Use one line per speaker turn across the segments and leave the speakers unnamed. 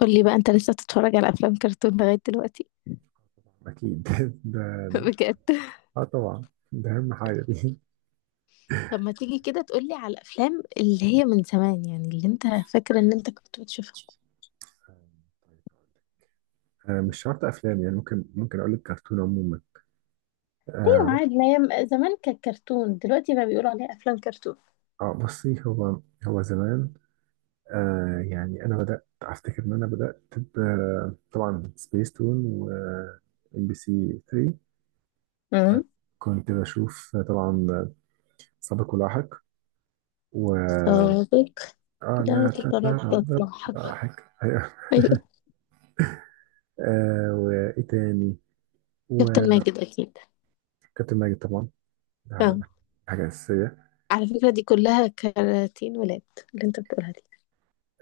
قولي بقى انت لسه بتتفرج على افلام كرتون لغاية دلوقتي؟
أكيد ده.
بجد.
آه، طبعا. ده أهم حاجة دي.
طب ما تيجي كده تقولي على الافلام اللي هي من زمان، يعني اللي انت فاكرة ان انت كنت بتشوفها.
آه، مش شرط أفلام، يعني ممكن أقول لك كرتون عموما.
ايوه
آه.
عادي، ما هي زمان كانت كرتون، دلوقتي بقى بيقولوا عليها افلام كرتون.
آه، بصي. هو زمان، آه، يعني أنا بدأت أفتكر إن أنا بدأت طبعا سبيس تون و ام بي سي 3. آه،
امم،
كنت بشوف طبعا سابق ولاحق و
سابق.
اه
لا
لا
تتردد
تتردد
لاحق.
ضحك
ايوه.
آه، وايه تاني؟
كابتن
وكابتن
ماجد اكيد.
ماجد طبعا.
اه،
ده حاجة أساسية.
على فكرة دي كلها كراتين ولاد اللي انت بتقولها دي.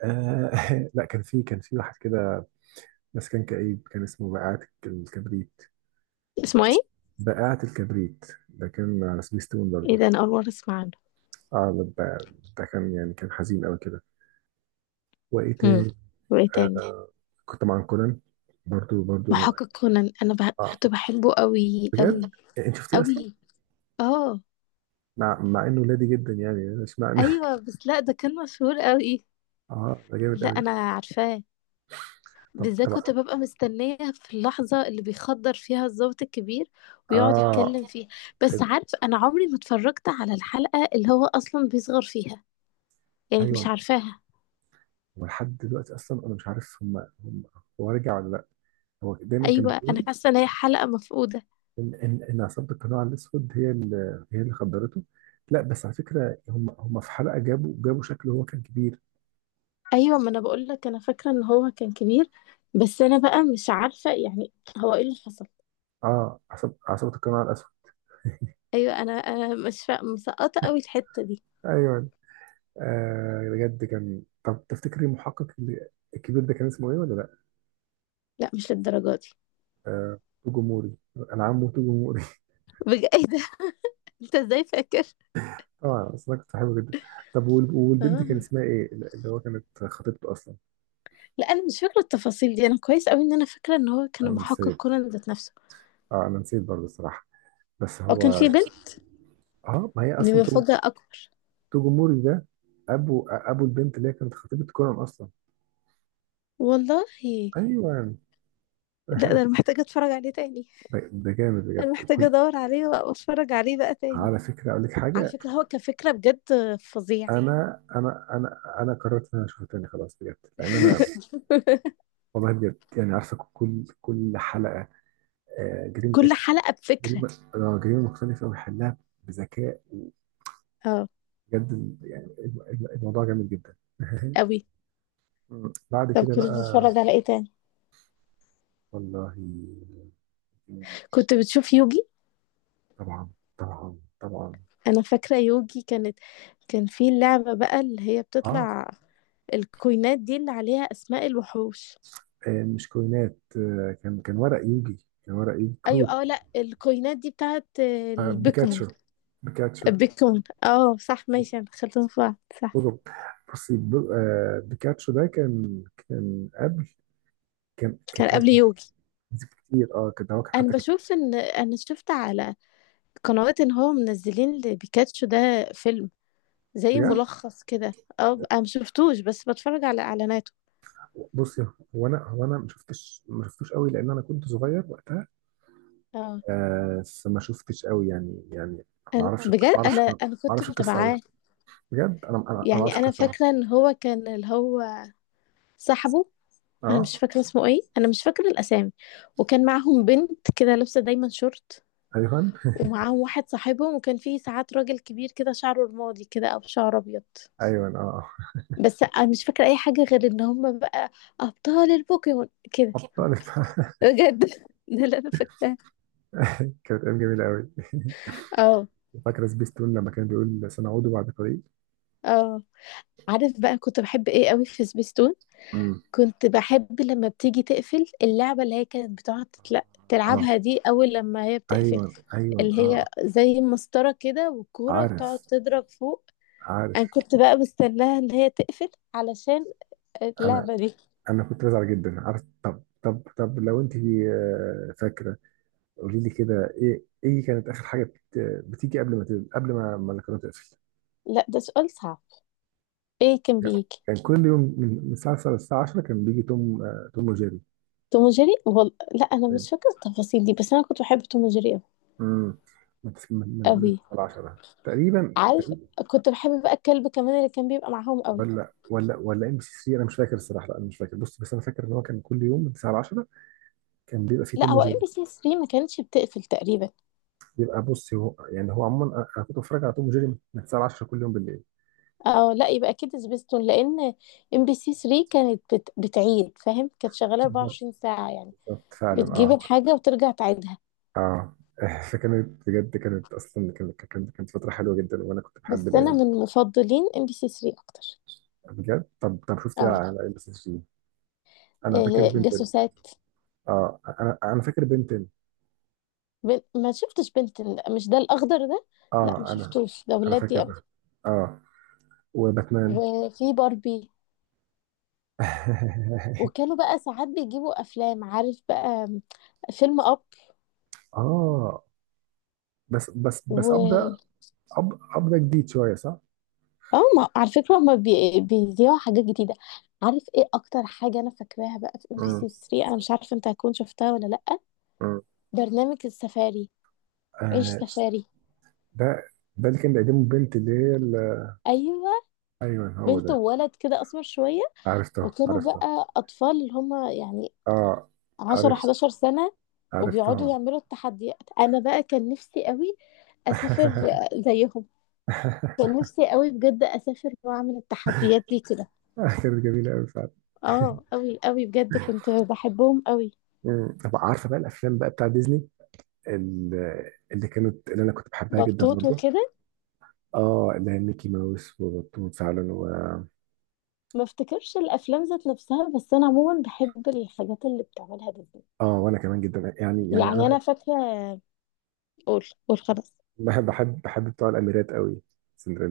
آه. لا، كان في واحد كده، بس كان كئيب، كان اسمه بقعة الكبريت.
اسمه ايه؟
بقعة الكبريت ده كان على سبيستون
ايه
برضه.
ده، انا اول مرة اسمع عنه.
اه، ده ده كان يعني كان حزين قوي كده. وإيه
امم،
تاني؟
وايه تاني؟
آه، كنت مع كونان برضه.
محقق كونان
اه،
كنت بحبه قوي
بجد.
قوي.
إيه، انت شفتيه اصلا؟
قوي. اه.
مع انه لادي جدا، يعني مش معنى
ايوه بس لا، ده كان مشهور قوي.
اه، ده جامد
لا
قوي.
انا عارفاه،
طب
بالذات
طبعا.
كنت ببقى مستنيه في اللحظه اللي بيخدر فيها الضابط الكبير ويقعد
اه.
يتكلم فيها. بس عارف، انا عمري ما اتفرجت على الحلقه اللي هو اصلا بيصغر فيها، يعني مش
ايوه.
عارفاها.
ولحد دلوقتي اصلا انا مش عارف، هم هو رجع ولا لا. هو دايما كانوا
ايوه، انا
بيقولوا
حاسه ان هي حلقه مفقوده.
ان ان عصابه القناع الاسود هي هي اللي خدرته. لا، بس على فكره هم في حلقه جابوا شكله هو كان كبير.
ايوه، ما انا بقول لك انا فاكره ان هو كان كبير، بس انا بقى مش عارفه يعني هو ايه اللي حصل.
اه، عصابه القناع الاسود.
ايوه، انا مش فا... مسقطه قوي الحته دي.
ايوه. آه، بجد كان. طب تفتكري المحقق الكبير ده كان اسمه ايه ولا لا؟
لا، مش للدرجه دي.
آه، توجو موري. انا عمه توجو موري.
بجد؟ ايه ده، انت ازاي فاكر؟
طبعا، بس انا كنت بحبه جدا. طب، والبنت
اه.
كان اسمها ايه، اللي هو كانت خطيبته اصلا؟
لا، انا مش فاكره التفاصيل دي. انا كويس قوي ان انا فاكره ان هو كان
انا
محقق
نسيت.
كونان ذات نفسه.
اه، انا نسيت برضه الصراحه. بس
هو كان
هو،
في بنت؟
اه، ما هي
دي
اصلا
مفاجاه اكبر.
توجوموري ده ابو البنت اللي هي كانت خطيبة كونان اصلا.
والله.
ايوه.
لا، ده انا محتاجه اتفرج عليه تاني.
ده جامد بجد.
انا محتاجه
كل.
ادور عليه واتفرج عليه بقى تاني.
على فكره، اقول لك
على
حاجه.
فكره هو كفكره بجد فظيع.
انا قررت ان انا اشوفها تاني خلاص بجد، لان انا والله بجد يعني عارفه كل حلقه. آه، جريمه
كل
اكل،
حلقه بفكره.
جريمه، آه، جريمه مختلفه ويحلها بذكاء.
اه،
بجد يعني الموضوع جامد جدا
قوي.
بعد
طب
كده
كنت
بقى.
بتتفرج على ايه تاني؟
والله،
كنت بتشوف يوجي.
طبعا طبعا طبعا.
انا فاكره يوجي كانت، كان في اللعبه بقى اللي هي
اه.
بتطلع الكوينات دي اللي عليها اسماء الوحوش.
آه، مش كوينات. آه، كان كان ورق يوجي، كان ورق يوجي
ايوه
كروت.
اه لا، الكوينات دي بتاعت
آه،
البيكمون.
بيكاتشو. بيكاتشو.
البيكمون، اه صح ماشي، انا دخلتهم في بعض. صح.
بصوا، بصي، آه، بيكاتشو ده كان، كان قبل، كان كان
كان
كان
قبل يوجي.
كتير. اه كده. هو كان
انا
حتى كان.
بشوف ان انا شفت على قنوات ان هو منزلين لبيكاتشو ده فيلم زي
بجد،
ملخص كده. اه انا مشفتوش بس بتفرج على اعلاناته.
بصي. هو انا ما شفتش، ما شفتوش قوي لان انا كنت صغير وقتها.
اه،
آه، فما شفتش قوي، يعني ما
انا
اعرفش. طب
بجد
ما اعرفش،
انا
ما
انا كنت
اعرفش القصه قوي.
متابعاه.
بجد، انا ما
يعني
اعرفش
انا
القصه قوي.
فاكره ان هو كان، اللي هو صاحبه. انا
اه.
مش فاكره اسمه ايه، انا مش فاكره الاسامي. وكان معاهم بنت كده لابسه دايما شورت،
ايوه
ومعاهم واحد صاحبهم، وكان فيه ساعات راجل كبير كده شعره رمادي كده او شعر ابيض.
ايوه اه.
بس انا مش فاكره اي حاجه غير ان هم بقى ابطال البوكيمون كده.
ابطال
بجد ده اللي انا فاكراه.
كانت ايام جميله قوي.
اه.
فاكره سبيستون لما كان بيقول سنعود بعد قليل.
اه، عارف بقى كنت بحب ايه قوي في سبيستون؟
امم.
كنت باحب لمّا بتيجي تقفل، اللعبة اللي هي كانت بتقعد
اه.
تلعبها دي أول لمّا هي بتقفل،
ايوه.
اللي هي
اه.
زي مسطرة كده والكورة بتقعد
عارف،
تضرب فوق.
عارف.
أنا كنت بقى مستناها إن هي تقفل علشان
انا
اللعبة دي.
انا كنت بزعل جدا. عارف؟ طب لو انت، آه، فاكره، قولي لي كده ايه كانت اخر حاجه بتيجي قبل ما قبل ما القناه تقفل؟
لأ، ده سؤال صعب. إيه كان
يعني
بييجي؟
كان كل يوم من الساعه 10 للساعه 10 كان بيجي توم، آه، توم وجيري.
توم وجيري؟ لأ، أنا
من،
مش فاكرة التفاصيل دي، بس أنا كنت باحب توم وجيري أوي.
امم، من، من
أوي.
الساعه 10 تقريبا.
عارف، كنت باحب بقى الكلب كمان اللي كان بيبقى معاهم أوي.
ولا ولا ام بي سي 3، انا مش فاكر الصراحه. لا، انا مش فاكر. بص، بس انا فاكر ان هو كان كل يوم من 9 ل 10 كان بيبقى فيه
لأ،
توم
هو
وجيري.
MBC3 ما كانتش بتقفل تقريبًا.
بيبقى. بص، هو يعني هو عموما انا، أنا كنت بتفرج على توم وجيري من 9 ل 10 كل يوم بالليل.
اه لا، يبقى اكيد سبيستون، لان ام بي سي 3 كانت بتعيد، فاهم؟ كانت شغاله
بالظبط،
24 ساعه يعني،
بالظبط فعلا.
بتجيب
اه.
الحاجه وترجع تعيدها.
اه فكانت بجد، كانت اصلا، كانت كانت فتره حلوه جدا، وانا كنت بحب
بس
الايام
انا
دي.
من مفضلين ام بي سي 3 اكتر.
بجد؟ طب شفت ايه
اه،
على ام بي سي 3؟ انا فاكر
إيه،
بنتين.
جاسوسات.
اه، انا فاكر بنتين.
ما شفتش بنتن. لأ، مش ده، الاخضر ده لا ما
اه، انا
شفتوش، ده
انا
ولادي قوي.
فاكر. اه. وباتمان.
وفي باربي. وكانوا بقى ساعات بيجيبوا افلام، عارف بقى، فيلم اب
اه. بس ابدا.
و...
أب ابدا جديد شويه، صح؟
اه، ما على فكرة هما بيذيعوا حاجات جديدة. عارف ايه اكتر حاجة انا فاكراها بقى في ام بي
امم.
سي 3؟ انا مش عارفة انت هتكون شفتها ولا لأ.
امم.
برنامج السفاري، عيش
آه،
سفاري.
ده. ده اللي كان بيقدمه البنت اللي هي
ايوه،
ايوه هو
بنت
ده.
وولد كده اسمر شوية،
عرفتها،
وكانوا
عرفتها.
بقى اطفال اللي هما يعني
اه،
10
عرفت، عشان
11 سنة، وبيقعدوا
عرفتهم.
يعملوا التحديات. انا بقى كان نفسي قوي اسافر زيهم. كان نفسي قوي بجد اسافر واعمل التحديات دي كده.
كانت جميله قوي فعلا.
اه، قوي قوي، بجد كنت بحبهم قوي.
مم. طب عارفه بقى الافلام بقى بتاع ديزني، ال- اللي كانت، اللي انا كنت بحبها جدا
بطوط
برضو.
وكده.
اه، اللي هي ميكي ماوس وبطوط فعلا و...
ما افتكرش الافلام ذات نفسها، بس انا عموما بحب الحاجات اللي بتعملها ديزني.
اه، وانا كمان جدا، يعني، يعني
يعني
انا
انا فاكره، قول قول خلاص.
بحب، بحب بتوع الاميرات قوي.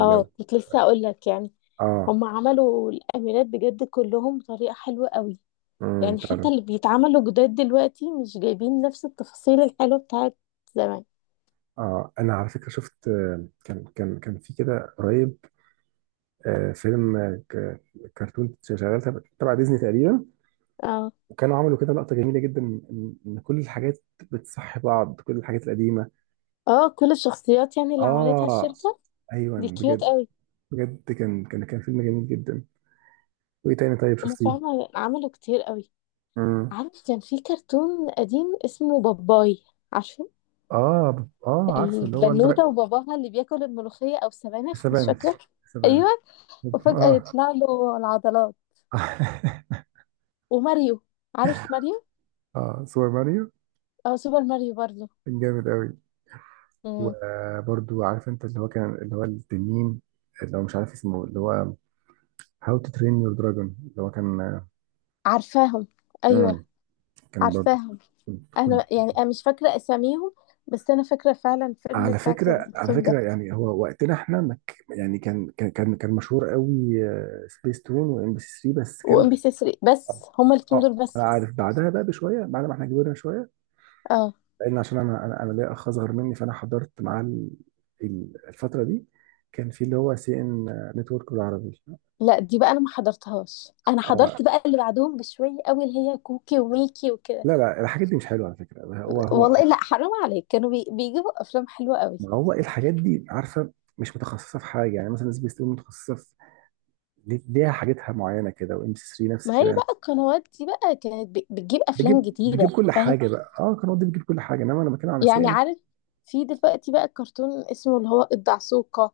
اه، كنت لسه اقول لك يعني
اه.
هم عملوا الاميرات بجد كلهم بطريقه حلوه قوي.
امم،
يعني
فعلا.
حتى اللي بيتعملوا جداد دلوقتي مش جايبين نفس التفاصيل الحلوه بتاعت زمان.
اه، انا على فكره شفت، آه، كان في كده قريب، آه، فيلم، آه، كرتون شغال تبع ديزني تقريبا.
اه.
وكانوا عملوا كده لقطه جميله جدا، ان إن كل الحاجات بتصحي بعض، كل الحاجات القديمه.
اه، كل الشخصيات يعني اللي عملتها
اه.
الشركه
ايوه،
دي
بجد.
كيوت قوي.
بجد، كان فيلم جميل جدا. وايه تاني طيب
هم
شفتيه؟
فعلا عملوا كتير قوي.
امم.
عارف كان في كرتون قديم اسمه باباي؟ عارفه،
اه، اه عارفه اللي هو
البنوتة وباباها اللي بياكل الملوخية أو السبانخ مش
السبانخ،
فاكرة. أيوه.
السبانخ.
وفجأة
اه
يطلع له العضلات. وماريو، عارف ماريو؟
اه، سوبر ماريو.
أو سوبر ماريو برضه.
كان جامد قوي.
مم.
وبرضو عارف انت، اللي هو كان اللي هو التنين، اللي هو مش عارف اسمه، اللي هو هاو تو ترين يور دراجون، اللي هو كان.
عارفاهم. أيوه
امم. كان برضو.
عارفاهم.
كنت
أنا
كنت
يعني أنا مش فاكرة أساميهم، بس أنا فاكرة فعلا الفيلم
على
بتاع
فكرة، على
الكرتون ده.
فكرة، يعني هو وقتنا احنا ما يعني كان مشهور قوي سبيس تون وام بي سي 3 بس كان.
وإم بي سي 3 بس، هما الاتنين
اه،
دول بس.
انا عارف بعدها بقى بشويه، بعد ما احنا كبرنا شويه،
اه.
لان عشان انا، انا ليا اخ اصغر مني، فانا حضرت معاه الفتره دي كان في اللي هو سي ان نتورك بالعربي.
لا دي بقى أنا ما حضرتهاش، أنا
اه
حضرت بقى اللي بعدهم بشوية قوي، اللي هي كوكي وميكي وكده.
لا، لا الحاجات دي مش حلوه على فكره. هو
والله لا، حرام عليك، كانوا بيجيبوا أفلام حلوة قوي.
ما هو الحاجات دي، عارفه، مش متخصصه في حاجه، يعني مثلا سبيس تون متخصصه في، ليها حاجتها معينه كده، وام سي 3 نفس
ما هي
الكلام.
بقى القنوات دي بقى كانت بتجيب افلام
بجيب
جديده،
كل
فاهم؟
حاجه بقى. اه، قنوات دي بتجيب كل حاجه، انما انا بتكلم على
يعني
سين.
عارف، في دلوقتي بقى الكرتون اسمه اللي هو الدعسوقه،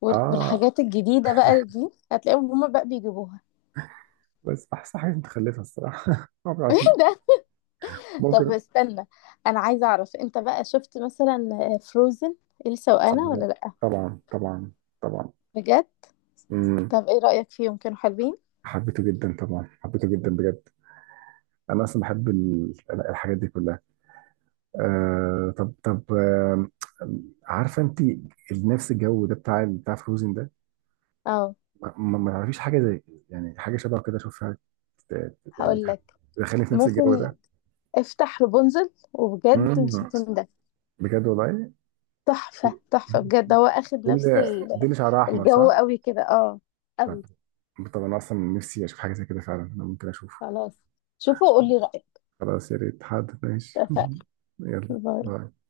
اه.
والحاجات الجديده بقى دي هتلاقيهم هما بقى بيجيبوها.
بس احسن حاجه، متخلفه الصراحه ما بعرف،
ده. طب
ممكن.
استنى، انا عايزه اعرف انت بقى شفت مثلا فروزن، إلسا وانا، ولا
آه،
لا؟
طبعا طبعا.
بجد؟
امم.
طب ايه رايك فيهم، كانوا حلوين؟
حبيته جدا طبعا، حبيته جدا بجد. انا اصلا بحب الحاجات دي كلها. آه، طب آه، عارفه انت نفس الجو ده بتاع، فروزن ده،
اه.
ما تعرفيش حاجه زي، يعني حاجه شبه كده اشوفها، يعني
هقول لك،
دخلني في نفس الجو
ممكن
ده؟
افتح رابنزل وبجد مش
مم.
هتندم.
بجد والله. دي،
تحفة
دي
تحفة بجد، هو اخد
اللي،
نفس
دي اللي شعرها احمر،
الجو
صح؟
قوي كده. اه قوي.
طب، طب انا اصلا نفسي اشوف حاجه زي كده فعلا، انا ممكن اشوفه.
خلاص، شوفوا وقولي رأيك.
خلاص، يا ريت، حاضر، ماشي
اتفقنا.
يلا،
باي.
باي.